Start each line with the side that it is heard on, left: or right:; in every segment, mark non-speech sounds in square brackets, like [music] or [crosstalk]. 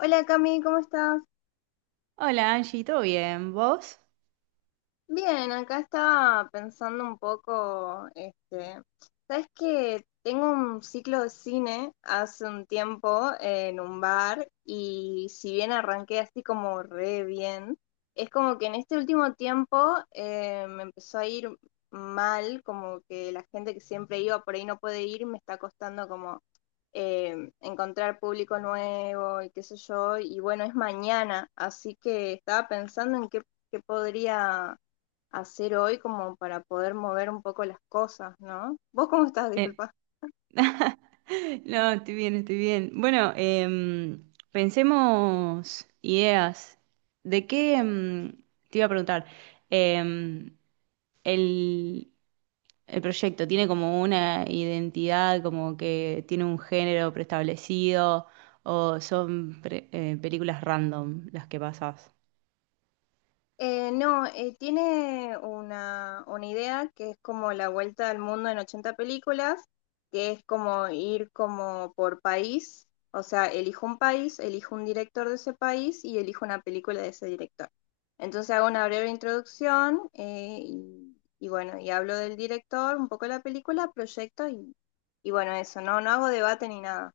left: Hola Cami, ¿cómo estás?
right: Hola Angie, ¿todo bien? ¿Vos?
left: Bien, acá estaba pensando un poco, sabes que tengo un ciclo de cine hace un tiempo en un bar y si bien arranqué así como re bien, es como que en este último tiempo me empezó a ir mal, como que la gente que siempre iba por ahí no puede ir, me está costando como encontrar público nuevo y qué sé yo, y bueno, es mañana, así que estaba pensando en qué, qué podría hacer hoy como para poder mover un poco las cosas, ¿no? ¿Vos cómo estás?
right: Eh,
left: Disculpa.
right: [laughs] No, estoy bien, estoy bien. Bueno, pensemos ideas. ¿De qué te iba a preguntar? Em, el, el proyecto tiene como una identidad, como que tiene un género preestablecido, o son películas random las que pasas.
left: No, tiene una idea que es como la vuelta al mundo en 80 películas, que es como ir como por país, o sea, elijo un país, elijo un director de ese país y elijo una película de ese director. Entonces hago una breve introducción y bueno, y hablo del director, un poco de la película, proyecto y bueno, eso, no, no hago debate ni nada.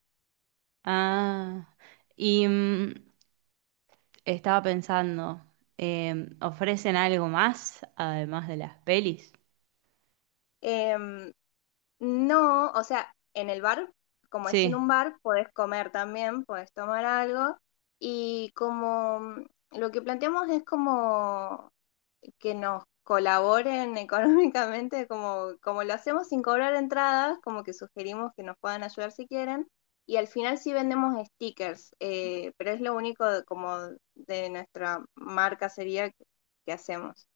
right: Ah, y estaba pensando, eh, ¿ofrecen algo más además de las pelis?
left: Em, No, o sea, en el bar, como es en
right: Sí,
left: un bar, podés comer también, podés tomar algo. Y como lo que planteamos es como que nos colaboren [laughs] económicamente, como, como lo hacemos sin cobrar entradas, como que sugerimos que nos puedan ayudar si quieren. Y al final sí vendemos stickers, pero es lo único como de nuestra marca sería que hacemos.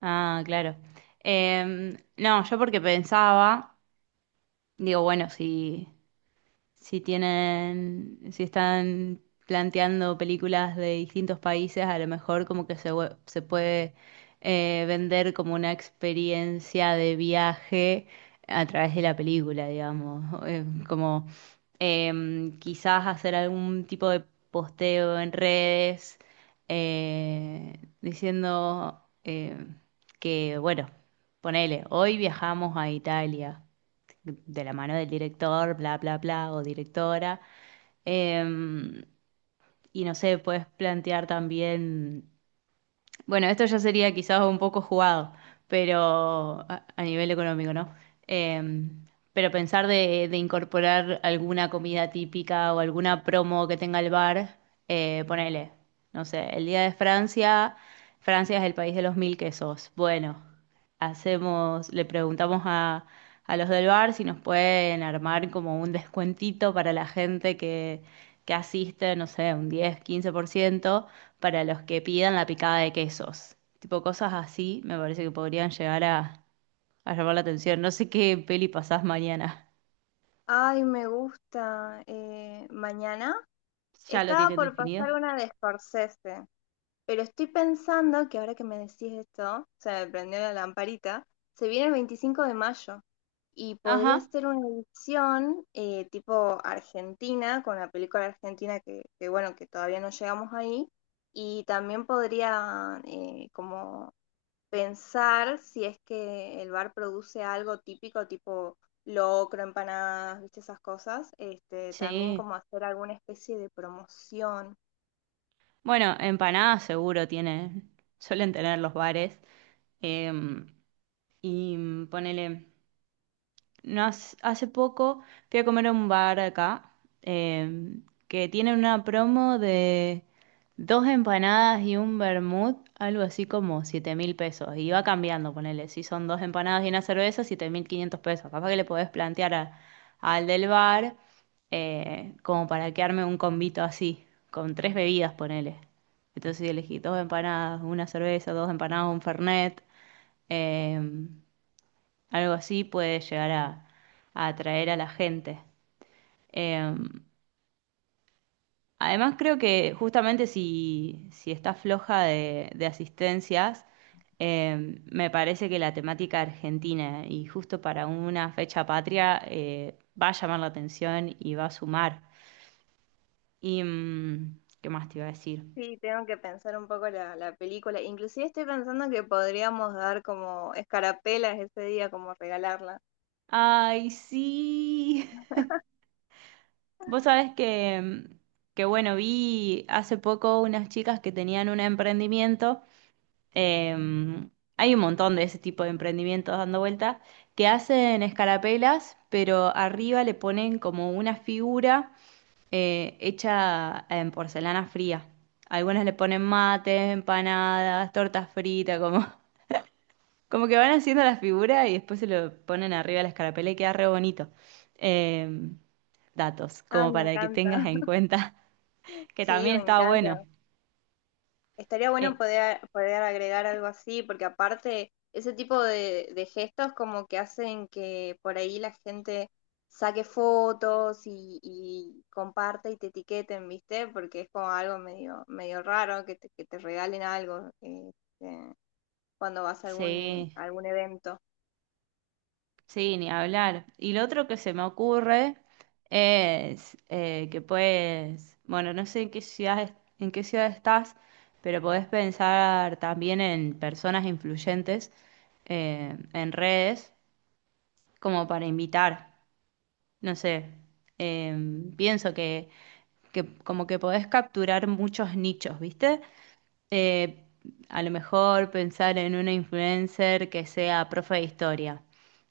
right: ah, claro. No, yo porque pensaba, digo, bueno, si tienen, si están planteando películas de distintos países, a lo mejor como que se, se puede, vender como una experiencia de viaje a través de la película, digamos. [laughs] Como quizás hacer algún tipo de posteo en redes, diciendo, que, bueno, ponele, hoy viajamos a Italia de la mano del director, bla, bla, bla, o directora. Em, y no sé, puedes plantear también, bueno, esto ya sería quizás un poco jugado, pero a nivel económico, ¿no? Eh, pero pensar de incorporar alguna comida típica o alguna promo que tenga el bar, ponele, no sé, el Día de Francia. Francia es el país de los mil quesos. Bueno, hacemos, le preguntamos a los del bar si nos pueden armar como un descuentito para la gente que asiste, no sé, un 10-15% para los que pidan la picada de quesos. Tipo cosas así me parece que podrían llegar a llamar la atención. No sé qué peli pasás mañana.
left: Ay, me gusta. Mañana.
right: [laughs] ¿Ya lo
left: Estaba
right: tienen
left: por
right: definido?
left: pasar una de Scorsese, pero estoy pensando que ahora que me decís esto, se me prendió la lamparita, se viene el 25 de mayo y podría
right: Ajá,
left: ser una edición tipo argentina, con la película argentina que, bueno, que todavía no llegamos ahí, y también podría como pensar si es que el bar produce algo típico, tipo locro, empanadas, viste esas cosas, también
right: sí.
left: como hacer alguna especie de promoción.
right: Bueno, empanadas seguro tienen, suelen tener los bares. Em, y ponele. No, hace poco fui a comer a un bar acá, que tiene una promo de dos empanadas y un vermut, algo así como 7.000 pesos. Y va cambiando, ponele. Si son dos empanadas y una cerveza, 7.500 pesos. Capaz que le podés plantear al del bar, como para que arme un combito así, con tres bebidas, ponele. Entonces elegí dos empanadas, una cerveza, dos empanadas, un fernet. em, Algo así puede llegar a atraer a la gente. Eh, Además, creo que justamente si está floja de asistencias, me parece que la temática argentina y justo para una fecha patria, va a llamar la atención y va a sumar. Y, ¿qué más te iba a decir?
left: Sí, tengo que pensar un poco la película. Inclusive estoy pensando que podríamos dar como escarapelas ese día, como regalarla.
right: Ay, sí. [laughs] Vos sabés que, bueno, vi hace poco unas chicas que tenían un emprendimiento. Eh, Hay un montón de ese tipo de emprendimientos dando vueltas que hacen escarapelas, pero arriba le ponen como una figura, hecha en porcelana fría. Algunas le ponen mates, empanadas, tortas fritas, como, [laughs] como que van haciendo la figura y después se lo ponen arriba a la escarapela y queda re bonito. Eh, Datos,
left: Ah,
right: como
left: me
right: para que
left: encanta.
right: tengas en
left: [laughs]
right: cuenta. [laughs] Que
left: Sí,
right: también
left: me
right: está bueno.
left: encanta. Estaría bueno
right: Eh,
left: poder, poder agregar algo así, porque aparte ese tipo de gestos como que hacen que por ahí la gente saque fotos y comparte y te etiqueten, ¿viste? Porque es como algo medio, medio raro que que te regalen algo cuando vas
right: sí.
left: a algún evento.
right: Sí, ni hablar. Y lo otro que se me ocurre es, que puedes, bueno, no sé en qué ciudad, en qué ciudad estás, pero podés pensar también en personas influyentes, en redes como para invitar. No sé, eh, pienso que como que podés capturar muchos nichos, ¿viste? Eh, a lo mejor pensar en una influencer que sea profe de historia,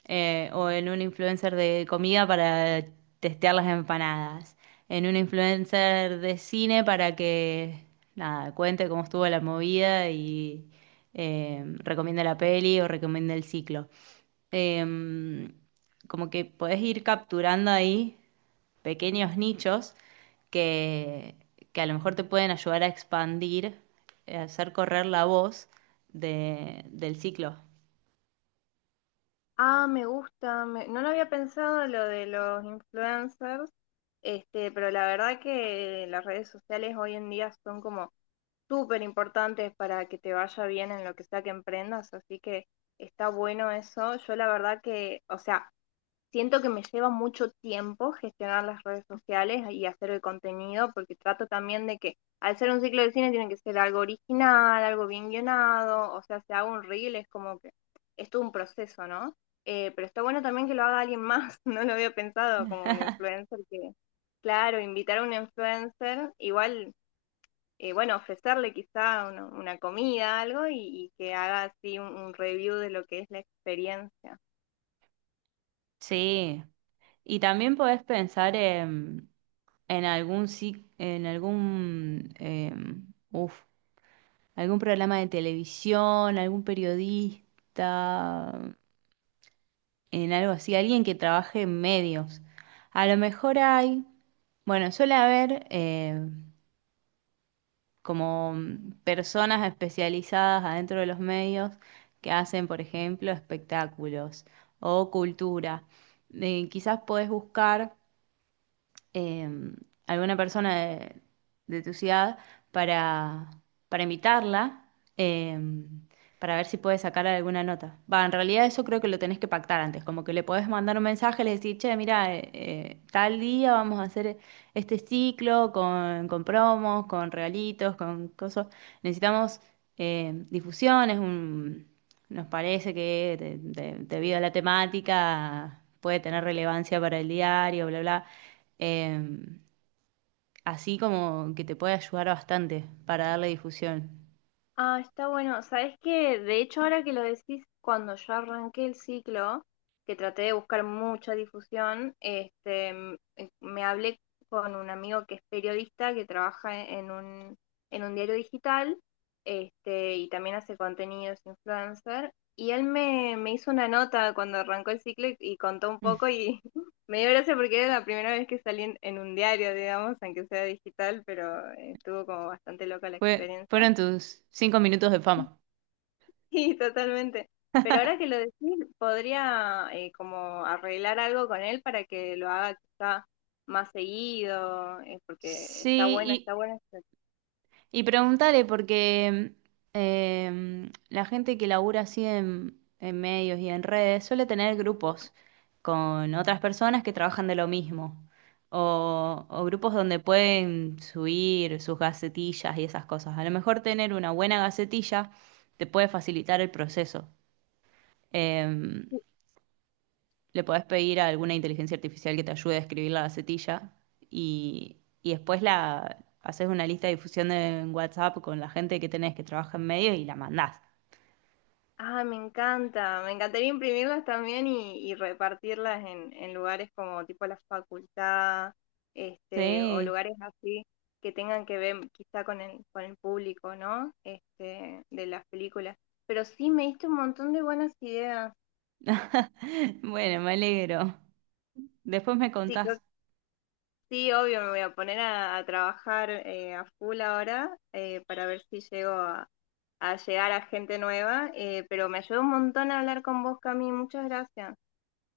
right: o en un influencer de comida para testear las empanadas, en un influencer de cine para que nada, cuente cómo estuvo la movida y, recomiende la peli o recomiende el ciclo. Eh, Como que podés ir capturando ahí pequeños nichos que, que a lo mejor te pueden ayudar a expandir, hacer correr la voz del ciclo.
left: Ah, me gusta, no lo había pensado lo de los influencers, pero la verdad que las redes sociales hoy en día son como súper importantes para que te vaya bien en lo que sea que emprendas, así que está bueno eso. Yo la verdad que, o sea, siento que me lleva mucho tiempo gestionar las redes sociales y hacer el contenido, porque trato también de que al ser un ciclo de cine tiene que ser algo original, algo bien guionado, o sea, si hago un reel es como que es todo un proceso, ¿no? Pero está bueno también que lo haga alguien más, [laughs] no lo había pensado como un influencer que... Claro, invitar a un influencer, igual bueno, ofrecerle quizá una comida, algo, y que haga así un review de lo que es la experiencia.
right: Sí, y también podés pensar en algún, en algún, uf, algún programa de televisión, algún periodista, en algo así, alguien que trabaje en medios. A lo mejor hay, bueno, suele haber, como personas especializadas adentro de los medios que hacen, por ejemplo, espectáculos o cultura. Quizás podés buscar, eh, alguna persona de tu ciudad, para, para invitarla, eh, para ver si puede sacar alguna nota. Va, en realidad eso creo que lo tenés que pactar antes, como que le podés mandar un mensaje, le decís, che, mira, tal día vamos a hacer este ciclo con promos, con regalitos, con cosas. Necesitamos, difusiones, un... Nos parece que debido a la temática puede tener relevancia para el diario, bla, bla. Eh, Así como que te puede ayudar bastante para darle difusión.
left: Ah, está bueno. Sabes que, de hecho, ahora que lo decís, cuando yo arranqué el ciclo, que traté de buscar mucha difusión, me hablé con un amigo que es periodista, que trabaja en en un diario digital, este, y también hace contenidos influencer. Y él me, me hizo una nota cuando arrancó el ciclo y contó un
right: Mm.
left: poco y [laughs] me dio gracia porque era la primera vez que salí en un diario, digamos, aunque sea digital, pero estuvo como bastante loca la experiencia.
right: Fueron tus cinco minutos de fama.
left: Sí, totalmente. Pero ahora que lo decís, podría como arreglar algo con él para que lo haga quizá más seguido, porque
right: Sí,
left: está buena,
right: y,
left: está buena.
right: y preguntaré porque, la gente que labura así en medios y en redes suele tener grupos con otras personas que trabajan de lo mismo. O grupos donde pueden subir sus gacetillas y esas cosas. A lo mejor tener una buena gacetilla te puede facilitar el proceso. Eh, Le podés pedir a alguna inteligencia artificial que te ayude a escribir la gacetilla y, después la haces una lista de difusión en WhatsApp con la gente que tenés que trabaja en medio y la mandás.
left: Ah, me encanta. Me encantaría imprimirlas también y repartirlas en lugares como tipo la facultad, o
right: Sí.
left: lugares así que tengan que ver quizá con el público, ¿no? Este, de las películas. Pero sí, me diste un montón de buenas ideas.
right: [laughs] Bueno, me alegro. Después me
left: Sí, creo
right: contás.
left: Sí, obvio, me voy a poner a trabajar a full ahora para ver si llego a llegar a gente nueva, pero me ayudó un montón a hablar con vos, Cami, muchas gracias.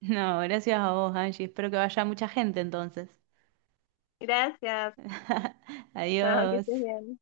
right: No, gracias a vos, Angie. Espero que vaya mucha gente entonces.
left: Gracias,
right: [laughs]
left: [laughs] chao, que
right: Adiós.
left: estés bien.